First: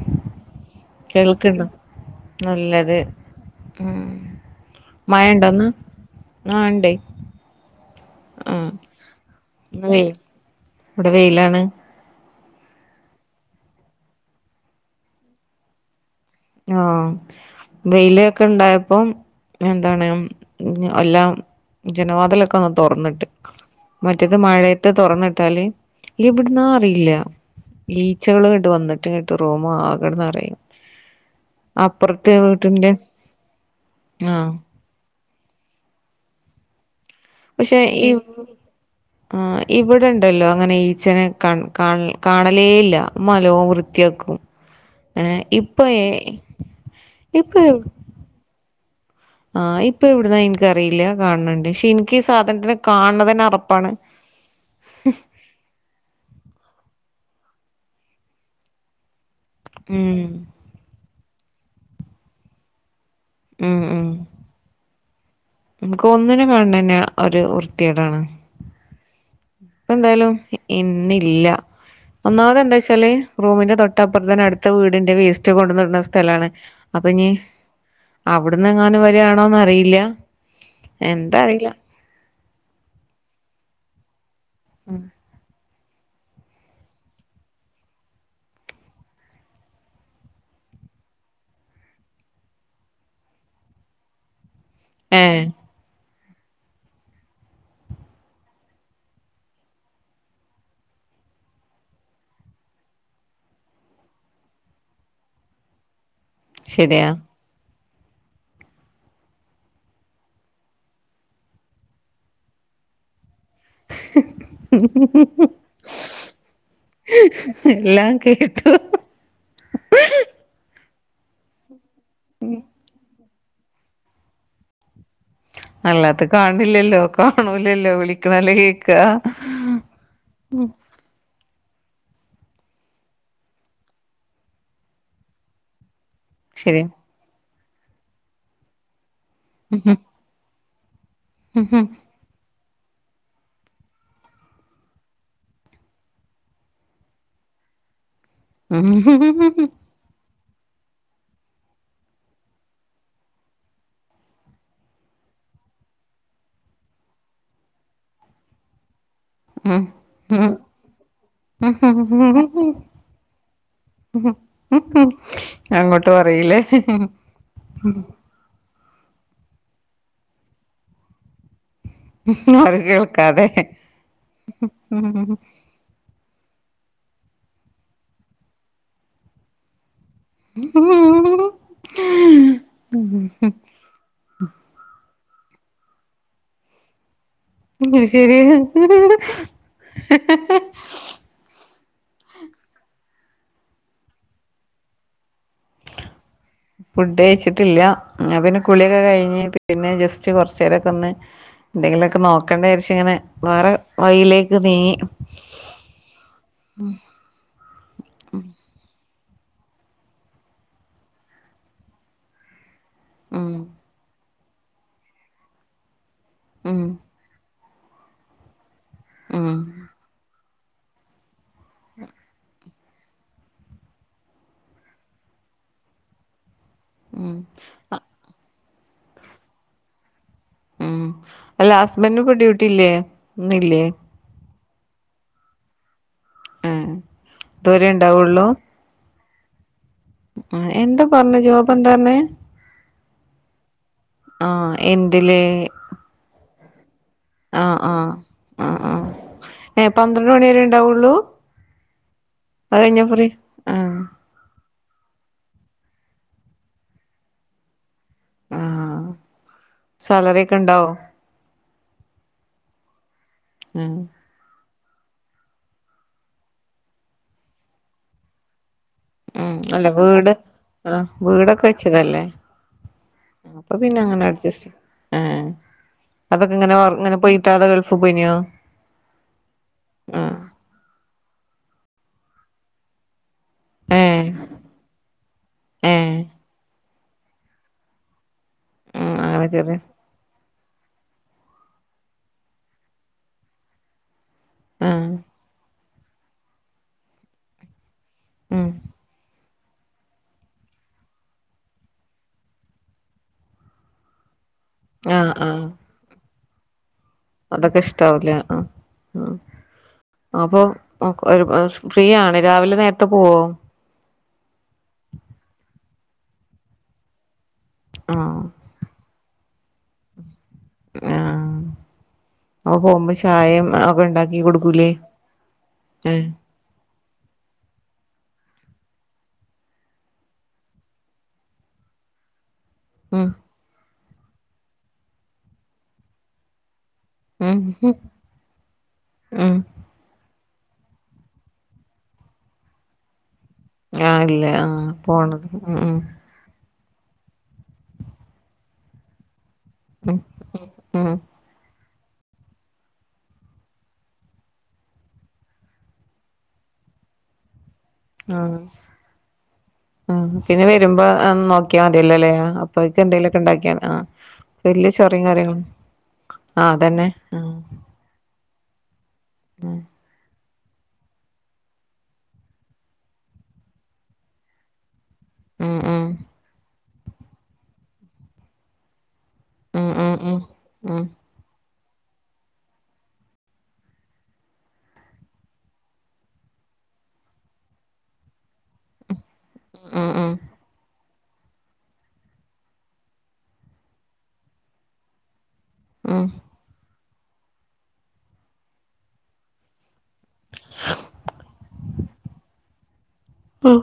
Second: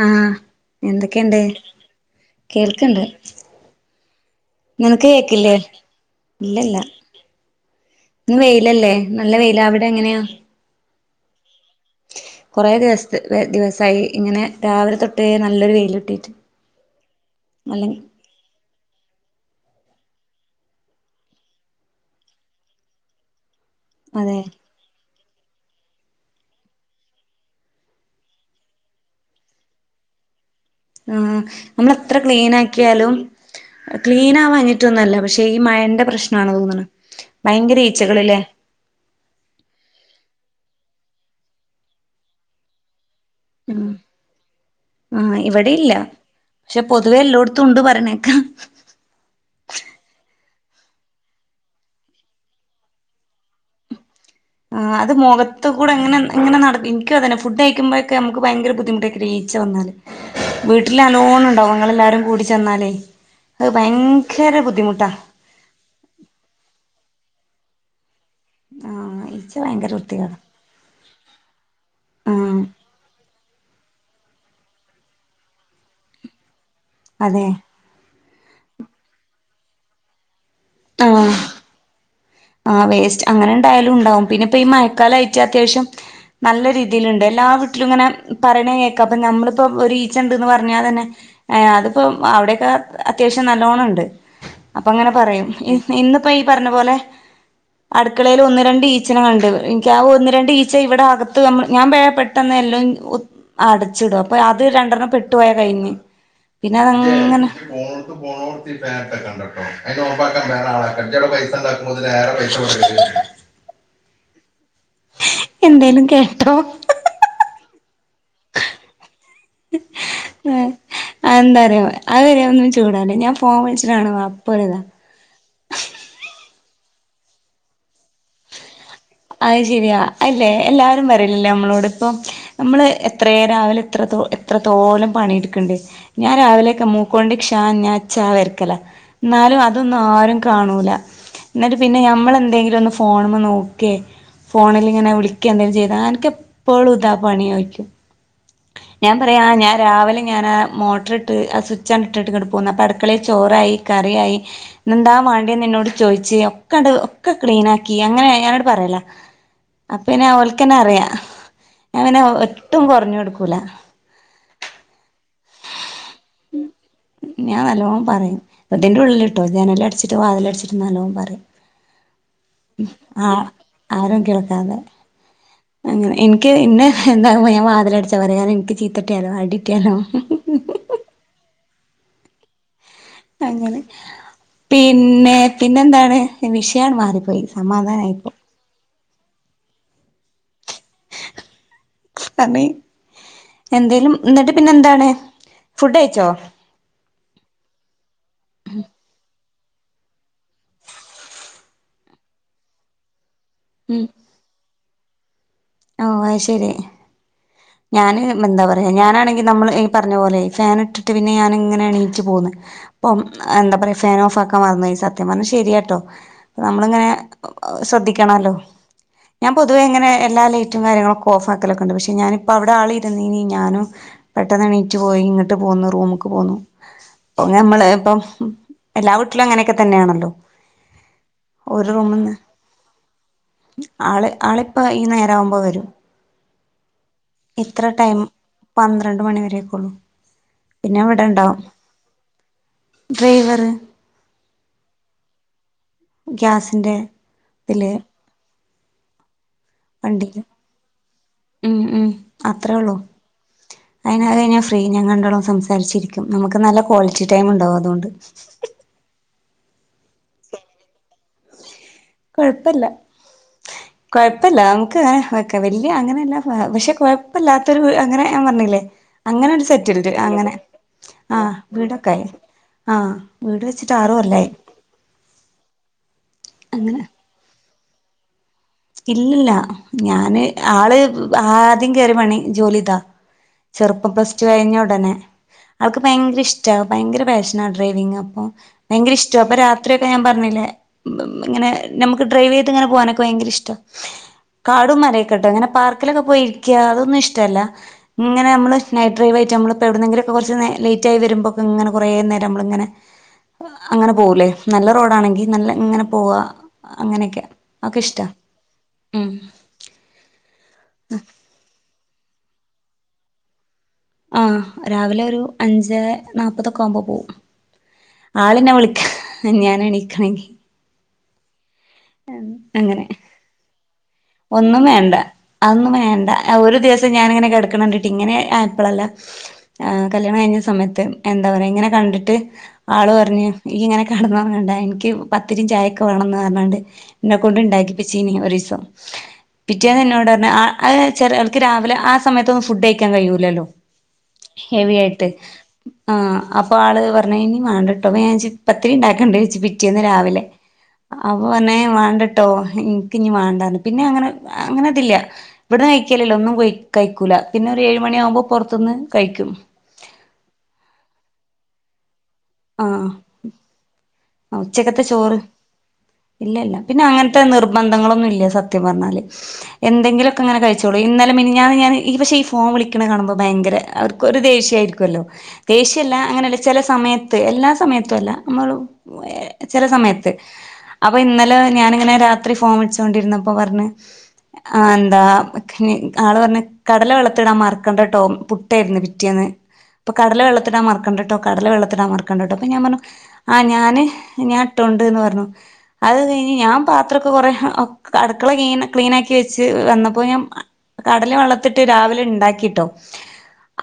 ആഹ എന്തൊക്കെയുണ്ട് കേൾക്കണ്ടോ നല്ലത് കേൾക്കണ്ട് ഉം നിനക്ക് കേക്കില്ലേ മഴണ്ടോന്ന് ആ ഇല്ലല്ല ഇണ്ടേ ഇന്ന് ആ വെയിലല്ലേ നല്ല വെയില ഇന്ന് അവിടെ വെയിൽ എങ്ങനെയാ ഇവിടെ വെയിലാണ് കുറെേ ദിവസ ദിവസായി ഇങ്ങനെ രാവിലെ തൊട്ട് നല്ലൊരു വെയില് കി ട്ടിട്ട് ആഹ വെയിലൊക്കെ ഇണ്ടായ അപ്പം എന്താണ് എല്ലാ ജനവാദലൊക്കെ ഒന്ന് തുറന്നിട്ട് മറ്റത് അതെ മഴയത്ത് തുറന്നിട്ടാല് എ വിടന്നാ അറിയില്ല ഈച്ചകൾ കേട്ട് വന്നിട്ട് റൂം മാകെ ന്നറിയും നമ്മള ത്ര വീട്ടിന്റെ ക്ലീനക്കിയാലും ക്ലീനവാ ആ ഞ്ഞിട്ടൊന്നല്ലപക്ഷെ ഈ മഴന്റെ പ്രശ്നണ ന്ന് തോന്നുന്നത് പക്ഷെ ഇ ആ ഇവിടെണ്ട് ണ്ടല്ലോ അങ്ങനെ ഈച്ചനെ കാ കാണലേ ഇല്ല ഇമ്മ ന ല്ലോണം വൃത്തിയാക്കും ആഹ ഏഹ് ഇപ്പൊ ഇവിടെയില്ല പക്ഷെ പൊതുവേ ഇപ്പൊ എല്ലോടത്തും ഉണ്ട് പറയിണകേൾ ക്കാ ആഹ് ഇപ്പൊ എവിടുന്നാ എനിക്കറിയില്ല കാണണണ്ട് പക്ഷെ എനിക്ക് സാധനത്തിനെ കാണ ന്നത് തന്നെ അ റ പ്പാണ് ആ അത് മുഖത്ത് കൂടെ എങ്ങനെ എങ്ങനെ നട അന്നെ ഫുഡ് അയക്കുമ്പോഴക്ക നമുക്ക് ഭയങ്കര ബുദ്ധിമുട്ടൊ ഈ ച്ച വന്നല് ഉം വീട്ടിൽ നല്ലോണം ഉണ്ടവും ങ്ങളെല്ലരും കൂടിച്ചെന്നാലേ അത് ഭയങ്കര ബുദ്ധിമുട്ടാ ഇ ക്ക് ഒന്നിനെ കാണുന്നത് തന്നെ ഒരു വൃത്തിക്കെ ടാണ് ആഹ ഇപ്പ എന്തായാലും ഇന്നില്ല ഒന്നാമത് ആഹ് എന്താ വെച്ചാല് റൂമിന്റെ തൊട്ട അപ്പുറത്ത് തന്നെ അടുത്ത വീടിന്റെ വേസ്റ്റ് കൊണ്ട ഇ ടുന്ന സ്ഥലമാണ് അപ്പൊ ഞ് അതെ അവിടന്ന് എങ്ങാനും വരിയാണോന്ന അറിയില്ല എന്താ അറിയില്ല ആ വേസ്റ്റ് അങ്ങനെ ഇണ്ടായാലും ഉണ്ടാവും പിന്നെ ഇപ്പ ഈ മഴക്കാലയിട്ട അത്യാവശ്യം നല്ല രീതിയിലുണ്ട് എല്ലാ വീട്ടിലും ഇങ്ങനെ പറയണേ കേക്കാം അപ്പൊ നമ്മളിപ്പോഒ രു ഈച്ച ഉണ്ട്ന്ന് പറഞ്ഞാ തന്നെ അതിപ്പോ അവിടെക്കെ അത്യാവശ്യം നല്ലോണംഉ ണ്ട് അപ്പ അങ്ങനെ ഏ പറയും ഇന്നിപ്പോ ഈ പറഞ്ഞ പോലെ [inaudible] അടുക്കളയിൽ ഒന്ന് രണ്ട് ഈ ച്ചനെ കളെ കണ്ട് എനിക്ക് ആ ഒന്ന് രണ്ട് ഈച്ച ഇവിടെ അകത്ത് നമ്മ ഞാൻവേഗം പ്പെട്ടെന്ന് എല്ലാം അടച്ചിടും അപ്പൊ അത് രണ്ടെണ്ണം പെട്ടു പോയ കഴിഞ്ഞ് പിന്നെത ശരിയാ ങ്ങനെ ണ്ടട്ടോേള പൈസ അ വേറെ പൈസ കൊടുല്ല എന്തേലും കേട്ടോ എല്ലാം കേട്ടു അതെന്താറിയൊ അവരെയൊന്നും ചൂടാവണ്ടേ ഞാൻ ഫോൺ വിളിച്ചിട്ടാണ് വാപ്പവരിത അല്ലാത്ത കാണ്നില്ലല്ലോ കാണൂലല്ലോ വിളിക്കണല്ലേ കേ അത് ശരിയാ അല്ലെ എല്ലാരും പറയലല്ലേ നമ്മളോ ടിപ്പം നമ്മള് എത്രയേ രാവിലെ എത്രത്തോ എത്രത്തോലം പണിയെടുക്കണ്ടേ ഞാൻ രാവിലെയൊക്കെ ശരിയാ മൂക്കോണ്ട് ക്ഷാ ഞാ ചാ വരക്കല എന്നാലും അതൊന്നും ആരും കാണൂല എന്നിട്ട് പിന്നെ ഞമ്മളെന്തെങ്കിലും ഒന്ന് ഫോണുമ്മേ നോ ക്കേ ഫോണിലിങ്ങനെ വിളിക്കേ എന്തെങ്കിലും ചെയ്ത അനക്കെപ്പോഴും ഇതാ പണിയാ ചോദിക്കും ഞാൻ പറയാ ആ ഞാൻ രാവിലെ ഞാൻ ആ മോട്ടർ ഇട്ട് ആ സ്വിച്ച് ആണ് ഇട്ടിട്ട് ഇങ്ങട്ട് പോന്നെ അപ്പോ അടുക്കളയിൽ ചോറായി കറിയായി ഇന്നെന്താ വേണ്ടിയന്ന് എന്നോട് ചോയിച്ച് ഒക്കണ്ട് ഒക്കെ ക്ലീൻ ആക്കി അങ്ങനെയാ ഞാനോട് പറയല്ല അപ്പെന്നെ ഓൽക്കന്നറിയാം ഞാൻ അങ്ങനെ ഒട്ടും കൊറഞ്ഞു കൊടുക്കും അങ്ങോട്ട് പറയില്ലേ ഞാൻ നല്ലോണം പറയും ഇതിന്റെ ഉള്ളിലിട്ടോ ജനല് അടച്ചിട്ട് വാതിലടച്ചിട്ട് നല്ലോണം പറയും ആരും ആ കേൾക്കാതെ ആരും കേൾക്കാതെ അങ്ങനെ എനിക്ക് ഇന്നെ എന്താകുമ്പ ഞാൻ വാതിലടച്ച് അവരെയാരെയും എനിക്ക് ചീത്തകിട്ടിയാലോ അടികിട്ടിയാലോ [inaudible] അങ്ങനെ പിന്നേ പിന്നെന്താണ് വിഷയം മാറിപ്പോയി ഉം സമാധാനായിപ്പോ ശരി [unintelligible] എന്തേലും എന്നിട്ട് പിന്നെ എന്താണ് ഫുഡ് കഴിച്ചോ ഫുഡ് കഴിച്ചിട്ടില്ല എന്ന പിന്നെ കുളിയൊക്കെ കഴിഞ്ഞ് പിന്നെ ജസ്റ്റ് കുറച്ച് നേരൊക്കെ ഒന്ന് എന്തെങ്കിലൊക്കെ നോക്കണ്ടേ വിരിച്ചിങ്ങനെ വേറെ ഉം വഴയിലേക്ക് നീങ്ങി ഓ അയ് ശരി ഞാന് മ്മ് എന്താ പറയാ ഞാനാണെ നമ്മള് ഈ പറഞ്ഞ പോലെ ഫാൻ ഇട്ടിട്ട് പിന്നെ ഞാൻ ഇങ്ങനെയെണീച്ച് പോന്ന് ഇപ്പം ഉം എന്താ പറയ ഫാൻ ഓഫ് ആക്കാൻ മറന്നുപോയി സത്യം പറഞ്ഞാ ശരിയാട്ടോ ഉം നമ്മളിങ്ങനെ ശ്രദ്ധിക്കണോല്ലോ ഞാൻ ഉം പൊതുവെ ഇങ്ങനെ എല്ലാ ലൈ റ്റും കാര്യങ്ങളൊക്കെ ഓഫാക്കലൊക്കെണ്ട് പക്ഷെ ഞാനിപ്പോ അവിടെ ആള് ഇരുന്നീനി ഞാനും പെട്ടെന്ന് എണീറ്റ് പോയി ഇങ്ങട്ട് പോ ന്നു റൂമക്ക്‌ പോന്നു ഉം അപ്പ ഞമ്മള് ഇപ്പം എല്ലാ വീട്ടിലും അങ്ങനെയൊക്കെ തന്നെയാണല്ലോ ഉം അല്ല ഒരു ഹസ്ബന്റിന് റൂമിന്ന് ഇപ്പം ഡ്യൂട്ടിയില്ലേ ഇന്നില്ലേ പ്പ ഈ നേരാവുമ്പോ വരും ആഹ് ഇത്ര ഇതുവരെ ടൈം ഉണ്ടാവുള്ളൂ പന്ത്ര രണ്ട് മണിവരേക്കോള്ളു ആ എന്താ പറഞ്ഞ ജോബ് എന്താ പറഞ്ഞേ ഡ്രൈവറ് ആ എന്തില് ഗ്യാസിൻ്റെ ആ ആഹ് ആഹ് ആഹ് ഏ പന്ത്രണ്ട് വണ്ടിയില് മണി വരെ ഉണ്ടാവുള്ളൂ ഉം- ഉം അത്രേ അത് ഉള്ളൂ കഴിഞ്ഞാ ഫ്രീ ആഹ് അതിന അത് കഴിഞ്ഞ ഫ്രീ ഞാൻ കണ്ടോളം സംസാരിച്ചിരിക്കും നമുക്ക് നല്ല ക്വാളിറ്റി ടൈം ഉണ്ടാവും അതുകൊണ്ട് ആഹ് സാലറി ഒക്കെ ഇണ്ടാവോ കുഴപ്പല്ല ഉം കുഴപ്പല്ല ന ക്ക്‌ വെക്ക് വലിയ അങ്ങനെയല്ല പക്ഷെ കുഴപ്പ ഇല്ലാത്തൊരു അങ്ങനെ ഞാൻ പറഞ്ഞില്ലേ അങ്ങനെ ഉം ഒരു അല്ല സെറ്റിൽഡ് വീട് അങ്ങനെ ആ ആഹ് വീടൊക്കെ വെച്ചതല്ലേ വീടൊക്കായി ആഹ് വീട് അപ്പൊ വെച്ചിട്ട് ആറ് പിന്നങ്ങനെ കൊല്ലായി അഡ്ജസ്റ്റ് ആഹ് അതൊക്കെ ഇങ്ങനെ അങ്ങനെ ഇങ്ങനെ പോയിട്ടാതെ ഗൾഫ് പോയിനിയോ ഇല്ലില്ല ഞാന് ആള് ആദ്യം കേയറി പണി ജോലി ഇതാ ചെറുപ്പം ഏഹ് പ്ലസ്റ്റ്ടു കഴിഞ്ഞ ഉടനെ ആൾക്ക് ഏഹ് ഭയങ്കര ഇഷ്ടാ ഭയങ്കര പാഷനാ ഡ്രൈവിങ് അപ്പൊ ഉം ഭയങ്കര ഇഷ്ട അങ്ങനെ അപ്പൊ ചെറിയ രാത്രിയൊക്കെ ഞാൻ പറഞ്ഞില്ലേ ഇങ്ങനെ നമുക്ക് ഡ്രൈവ് ചെയ്ത് ഇങ്ങനെ പോകാനൊക്കെ ഭയങ്കര ഇഷ്ട കാടും ആഹ് മരൊക്കെട്ട് അങ്ങനെ പാർക്കിലൊക്കെ പോയിരിക്കുക അതൊന്നും ഇഷ്ടമല്ല. ഇങ്ങനെ ഉം നമ്മള് നൈറ്റ് ഡ്രൈവ്. നമ്മൾ ഇപ്പോൾ എവിടെുന്നെങ്കിലൊക്കെ കുറച്ച് നേ ലേറ്റ് ആയി വരു മ്പൊഴെക്കെങ്ങനെ കുറെനേരം നമ്മളങ്ങനെ അങ്ങനെ പോകൂല്ലേ? നല്ല ആഹ് റോഡാണെങ്കിൽ. നല്ല ആഹ് ഇങ്ങനെ പോകാ - അതൊക്കെ ഇഷ്ടാവലേ ആ ഉം അപ്പൊ ഫ്രീയാണ് രാവിലെ നേരത്തെ പോവോ. ആ രാവിലെ ഒരു അഞ്ച് നാപ്പതൊക്കെ ആവുമ്പോ പോകും. ആ ആളന്നെ വിളിക്ക ഞാന എണിക്കണെങ്കി ആഹ അ അങ്ങനെ പൊകുമ്പ ചായയും ഒക്കെ ഉണ്ടാക്കി ഒന്നും കൊടുക്കൂലേ വേണ്ട അതൊന്നും ഏ വേണ്ട. ഒരു ദിവസം ഞാാനിങ്ങനെ കിടക്കണണ്ട ഇങ്ങനെ ആയപ്പള്ളല്ല ആ കല്യാണം കഴിഞ്ഞ സമയത്ത്. എന്താ പറയാ ഇങ്ങനെ കണ്ടിട്ട് ആള് ഉം പറഞ്ഞ് ഈ ഇങ്ങനെ കിടന്നുറങ്ങണ്ട എനിക്ക് പത്തിരിയും ചായയൊക്കെ വേണംന്ന് പറഞ്ഞാണ്ട് എന്നെ ഉം കൊണ്ടുണ്ടാക്കിപ്പിച്ചെനേ ഒരീസം. ഉം പിറ്റേന്ന്നോട് ആ ചിലൾക്ക് രാവിലെ ആ സമയത്തൊന്ന് ഫുഡ്കഴിക്കാൻ കഴിയൂല്ല. ലെനു ആ ഇല്ല ആ ഹെവിയായിട്ട് പോണത് ഉം ഉം മ് ആഹ ഇപ്പാള് പറഞ്ഞ് ഇനി മേണ്ടട്ടോ മജിക്ക് പത്തിരി ഉണ്ടാക്കണണ്ട്. പിറ്റിയന്ന് രാവിലെ ഉം അവ പറന്നെ വേണ്ടട്ടോ ഇനിക്ക് ഇനി വേണ്ടന്ന്. പിന്നെ അങ്ങനെ അങ്ങനെ ഇതില്ല. ഇവിടന്ന് കഴിക്കലല്ലോ? ഒന്നും കഴിക്കൂല പിന്നെ ഏഴ്മണി ആ ആകുമ്പോ പുറത്തുന്ന് കഴിക്കും. നോക്കിയാൽ മതിയല്ലോല്ലേ അപ്പൊഴേക്ക് എന്തെങ്കലുമൊക്കെ ഉണ്ടാക്കിയാ ആ ആ വലിയ ഉച്ചക്കത്തെ ചൊറിയും ചോറും കാര്യങ്ങളും ഇല്ല ആ ഇല്ല അതന്നെ പിന്നെഅങ്ങനത്തെ ആ നിർബന്ധങ്ങളൊന്നുംല്ല. സത്യം പറഞ്ഞാല് എന്തെങ്കിലും അങ്ങനെ അയച്ചോളിൻ. ഇന്നലെ മിനിഞ്ഞാന്ന് ഞാൻ ഈ ഫോൺ വിളിക്കുന്നതു കാണുമ്പൾ ഭയങ്കര അവർക്കൊരു ദേഷ്യംആയിരിക്കുമല്ലോ. ഉം ഉം ഉം ദേഷ്യല്ല അങ്ങനെയുള്ള ചില സമയത്ത്. എല്ലാ സമയത്തും അല്ല. നമ്മള് ചില ഉം ഉം സമയത്ത്. ഉം ഉം അപ്പൊ ഇന്നലെ ഞൻ ഇങ്ങനെ രാത്രി ഫോൺ വിളിച്ചൊണ്ടിരുന്നപ്പോ പറഞ്ഞു ആ എന്താ ആ ആള് പറഞ്ഞ് കടല വെള്ളത്തിടാൻ മറക്കണ്ടട്ടോ പുട്ടായിരുന്നു പിറ്റേന്ന്. ഉം ഇപ്പൊ ഉം കടല വെള്ളത്തിടൻ മറക്കണ്ടട്ടോ കടല വെള്ളത്തിടൻ മറക്കണ്ടട്ടോ അപ്പൊ ഞാൻ പറഞ്ഞു ആ ഞാൻ എ ഉം അത്രക്കെകുറെ അക്ക് അടുക്കള കീന ക്ലീനാക്കക്കി വെച്ച് വന്ന അപ്പൊ ഞാൻ കടല് വെള്ളത്തിട്ട് രാവിലെ ഉണ്ടാക്കിട്ടോ.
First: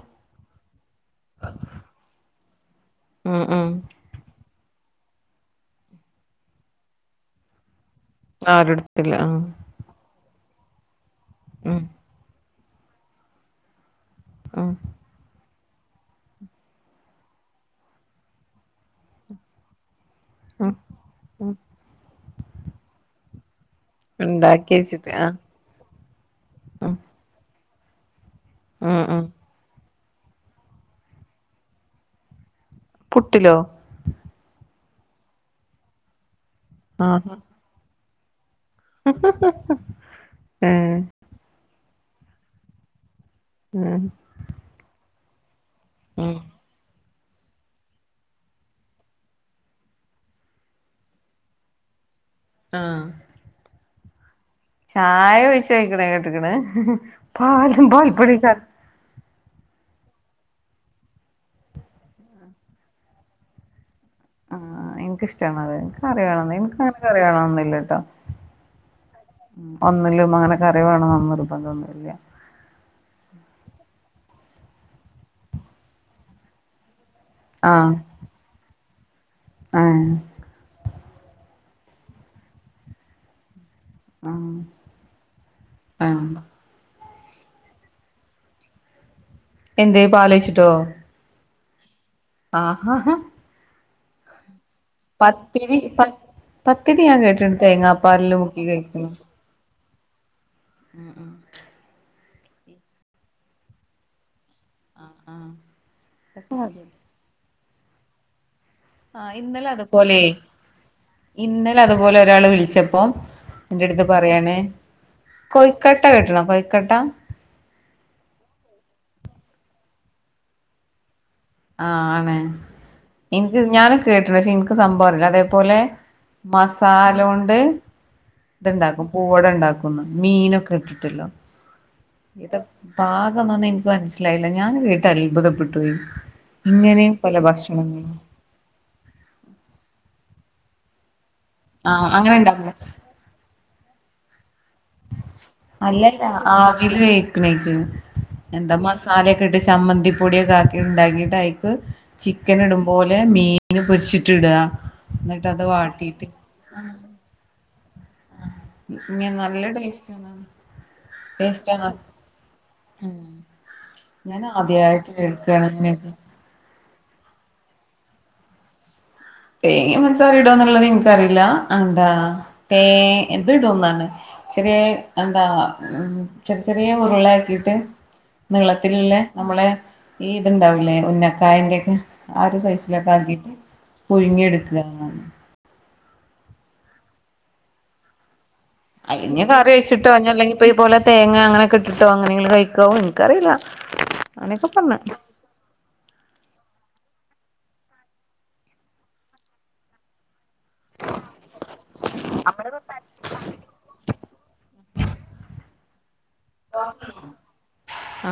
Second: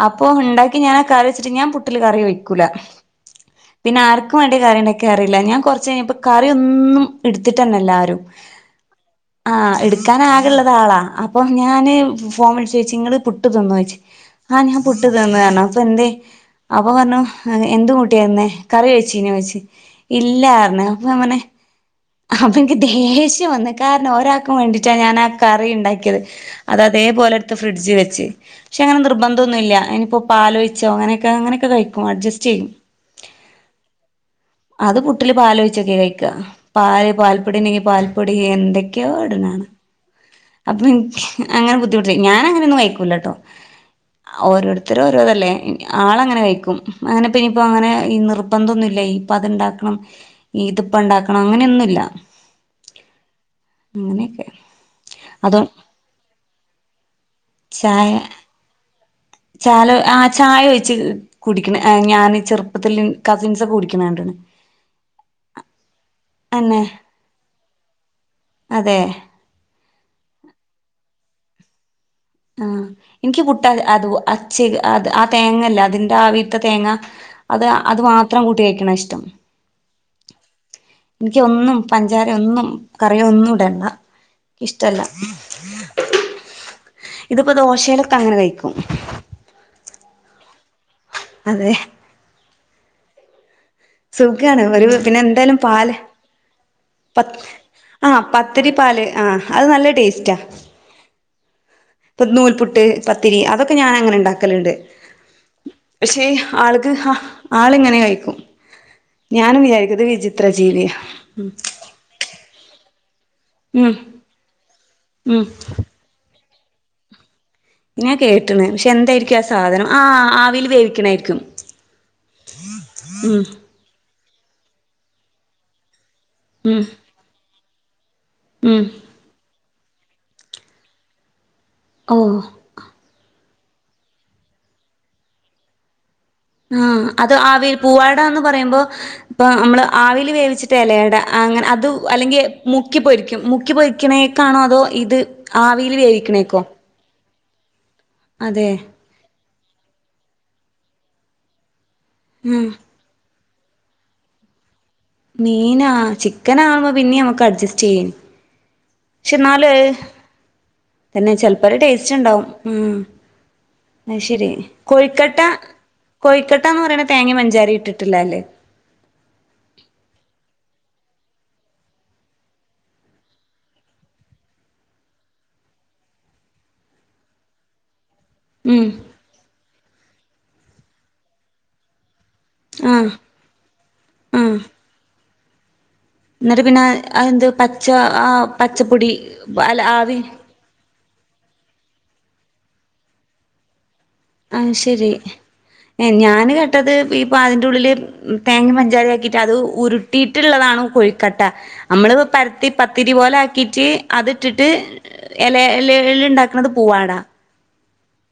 അപ്പൊ ഉണ്ടാക്കി ഞാൻ കാറി വച്ചിട്ട്. ഞാൻ പുട്ടിലക്ക് കറി വെക്കും. കുല ഉം ഉം പിന്നെ ആർക്കും വേണ്ടി കറിണ്ടാകില്യ. കയറിയില്ല ഞാൻ കുറച്ച് കഴിഞ്ഞപ്പം കറി ഒന്നും എടുത്തിട്ടുവന്നില്ല ആരും. ആരെടുത്തില്ല ആഹ് ആ എടുത്ത് ഞാൻ ആകെയുള്ള ഒരാളാണ് അപ്പം ഉം ഞാന് ഫോൺ വിളിച്ച് ചോദിച്ചു ഇങ്ങള് പുട്ട് തിന്ന് ചോദിച്ചു. ആഹ് ഉം ഞാൻ പുട്ട് തിന്നണോ. എന്തേ അപ്പ പറഞ്ഞു എന്ത് കൂട്ടിയായിരുന്നേ കറി ഒഴിച്ചിലേ വെച്ച് ഉം ഇല്ലാരന്ന്. അപ്പൊ അവനെ അപ്പ എനിക്ക് ദേഷ്യം വന്ന കാരണം ഒരാൾക്കും ഉണ്ടാക്കി വേണ്ടിട്ടാ വെച്ചിട്ട് ഞാനാ ആ ആഹ് കറി ഉണ്ടാക്കിയത്. അത് ഉം അതേപോലെ എടുത്ത് ഫ്രിഡ്ജ് വെച്ച്. പക്ഷെ ഉം അങ്ങനെ ഉം നിർബ്ബന്ധംന്നുല്ല പാലോഴിച്ചോ അങ്ങനെയൊക്കെ അങ്ങനെയൊക്കെ കഴിക്കും. അഡ്ജസ്റ്റ് ചെയ്യും. പുട്ടിലോ? അത് പുട്ടില് പാലൊഴിച്ചക്കെ കഴിക്കാ. പാല്, ആഹ് പാൽപ്പൊടി, പൽപൊടിയിണ്ടെങ്കിൽ എന്തൊക്ക ഇടാണ് കാണ. അപ്പ ഏഹ് എനിക്ക് അങ്ങനെ ബുദ്ധിമുട്ട. ഞാൻ അങ്ങനെയൊന്നും കയിക്കൂല കേട്ടോ. ഉം ഓരോരുത്തരും ഓരോതല്ലേ ഉം ആളങ്ങനെ കഴിക്കും. അങ്ങനെ പിന്നനിയിപ്പോൾ അങ്ങനെ ഈ നിർബന്ധൊന്നുമില്ല ഈ ഇപ്പ അത്ണ്ടാക്കണം ഇതിപ്പ ഇണ്ടാക്കണം അങ്ങനെയൊന്നുമില്ല. ആഹ അങ്ങനെയക്കെ ചായ ഒഴിച്ച് കഴിക്കണ കേട്ടക്കണ പാലും പൽ പൊടിക്ക ചാല് ആ ചായ ഒഴിച്ച് കുടിക്കണ് ഞാൻ ചെറുപ്പത്തിൽ കസിൻസ് ഒക്കെ കുടിക്കും ആ എനിക്കിഷ്ടാണത് എനക്ക് കറിവേണ എനിക്ക് അന്നെ അങ്ങനെ കറിയണന്നുമല്ലട്ടോ അതെ ഒന്നില്ലും അങ്ങനെ കറി വേണൊന്നും നിർബന്തമൊന്നുമില്ല ആ എനിക്ക് പുട്ട് അത് അഛേൽക്ക് അ ആ തേങ്ങല്ലേ അതിന്റെ ആവിത്തെ തേങ്ങ അത് ആഹ് അത് മാത്രം കൂട്ടി കഴിക്കണ ഇഷ്ടം ആഹ് എനിക്ക് ഒന്നും പഞ്ചാര ഒന്നും കറിയൊ ഒന്നും ഇടണ്ട ആഹ് ഇഷ്ടല്ല ആഹ് ഇതിപ്പോ ദോശയിലൊക്കെ അങ്ങനെ കഴിക്കും എന്തേ പാലിയിച്ചിട്ടോ അതെ ആഹഹ സുഖാണ് ഒരു പിന്നെ എന്തായാലും പാല് പ പത്തിരി ഞാൻ പ കേട്ടിണ്ട് ആ തേങ്ങാപ്പാലില് മുക്കി പത്തരി പാല് കഴിക്കുന്നു ആ അത് നല്ല ടേസ്റ്റാ [inaudible] ഇപ്പം നൂൽപുട്ട് പത്തിരി അതൊക്കെ ഞാൻ അങ്ങനെണ്ടാക്കും ട് പക്ഷേ ആൾക്ക് ആള് എങ്ങനെ കഴിക്കും ആഹ് ഞാൻ ഇന്നലെ വിചാരിക്കും ഇത് അതുപോലെ വിജിത്ര ജീവിയാ ഇന്നലെ അതുപോലെ ഒരാള് വിളിച്ചപ്പോ എന്റെ ഉം അടുത്ത് പറയാണ് ഉം കൊയ്ക്കട്ട ഇട്ട്ണോ കോയിക്കോട്ട ഞാൻ കേട്ട്ണ് പക്ഷെ എന്തായിരിക്കും ആ സാധനം ആ ആവിൽ വേവിക്ക്ണതായിരിക്കും ആ ആണ് എനിക്ക് ഞാന് കേട്ട്ണ് പക്ഷെ എനിക്ക് സംഭവറീല അതേപോലെ ഉം മസാലോണ്ട് ഉം ഇത്ണ്ടാക്കും പൂവട ഇണ്ടാക്കും മീനൊക്കെ ഇട്ടിട്ടല്ലോ ഓ ഇത് പാകാമന്ന് എനിക്ക് മനസ്സിലായില്ല ഞാൻ കേട്ട് അൽഭുതപ്പെട്ടുപോയി ആ അത് ആവിൽ പൂവാട എന്ന് പറയുമ്പോ ഇപ്പൊ നമ്മള് ആവിൽ വേവിച്ചിട്ട് ഇലയട അങ്ങനെ അത് ആഹ് അങ്ങനെ അല്ലെങ്കിൽ ഉണ്ടാക്കുന്നെ മുക്കി പൊരിക്കും മുക്കി പൊരിക്കിണേ കാണോ അതോ ഇത് ആവിൽ വേവിക്ക്ണേക്കോ ക്ക്ണേക്കും എന്താ മസാലൊക്കെ ഇട്ട് ചമ്മന്തി പൊടിയൊക്കെ ആക്കി ഉണ്ടാക്കിട്ട് ചിക്കൻ ഉം ഇടുംപോലെ മീനും പൊരിച്ചിട്ട് ഇടുക എന്നിട്ട് അത് മീനോ വാട്ടിയിട്ട് ചിക്കൻ ആവുമ്പോ പിന്നെ നമ്മുക്ക് അഡ്ജസ്റ്റ് ചെയ്യേര്ന്നു ഇ നല്ല ടേസ്റ്റ് ആണ് തന്നെ ചെലപ്പോ ഒരു ടേസ്റ്റ് ഉണ്ടാവും ഉം അ ഞാൻ ശരി ആദ്യമായിട്ട് കോഴിക്കട്ട കേൾക്കാണ് ഇങ്ങനെയൊക്കെ കോഴിക്കട്ടന്ന് പറിണത് തേങ്ങിം പഞ്ചാരിം ഇട്ടിട്ടില്ലേ ല്ലേ തറി ഇടുഎന്നുള്ളത് എനിക്കറീല എന്താ തേ ഇത് ഇടുംന്നാണ് ചെറേ എന്താ ചെറിയ ചെറിയ ഉരുളയാക്കിട്ട് ഉം നീളത്തിലുള്ള നമ്മളെ ഈ ഇതുണ്ടാവൂലേ ഉന്നക്കായന്റെ ഒക്കെ ആ ഒരു സൈസിലോട്ട് ആഹ് ആക്കിയിട്ട് ആഹ് പുഴുങ്ങിയെടുക്കുകാണ് എന്നിട്ട് പിന്നെ അ എന്ത് പച്ച ആ പച്ചപ്പൊടി അല്ലങ്കിൽ കറി അല്ല വെച്ചിട്ടോ ആവി ഞല്ലെങ്കിൽ പൈ പോലെ തേങ്ങ അങ്ങനൊക്കെ ഇട്ടിട്ടോ എങ്ങനെയെങ്കിലും കഴിക്കാവോ എനിക്കറിയില്ല അങ്ങനെയൊക്കെ ആത് പറഞ്ഞ് ശരി ഏ ഞാന് കേട്ടത് ഇപ്പൊ അതിൻ്റേ ഉള്ളില് തേങ്ങിം പഞ്ചാരിം ആക്കിയിട്ട് അത് ഉരുട്ടി ഉരുട്ടിള്ളതാണ് കോഴിക്കട്ട നമ്മളി പരത്തി പത്തിരി പോലെ ആക്കിട്ട് അതിട്ടിട്ട് ഇല എലേല് ഉണ്ടാക്ക്ണത് പൂവാടാ ആ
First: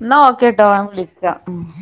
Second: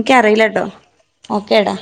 എന്നാ ഓ കേട്ടോ ഞാൻ വിളിക്ക ഓക്കേടാ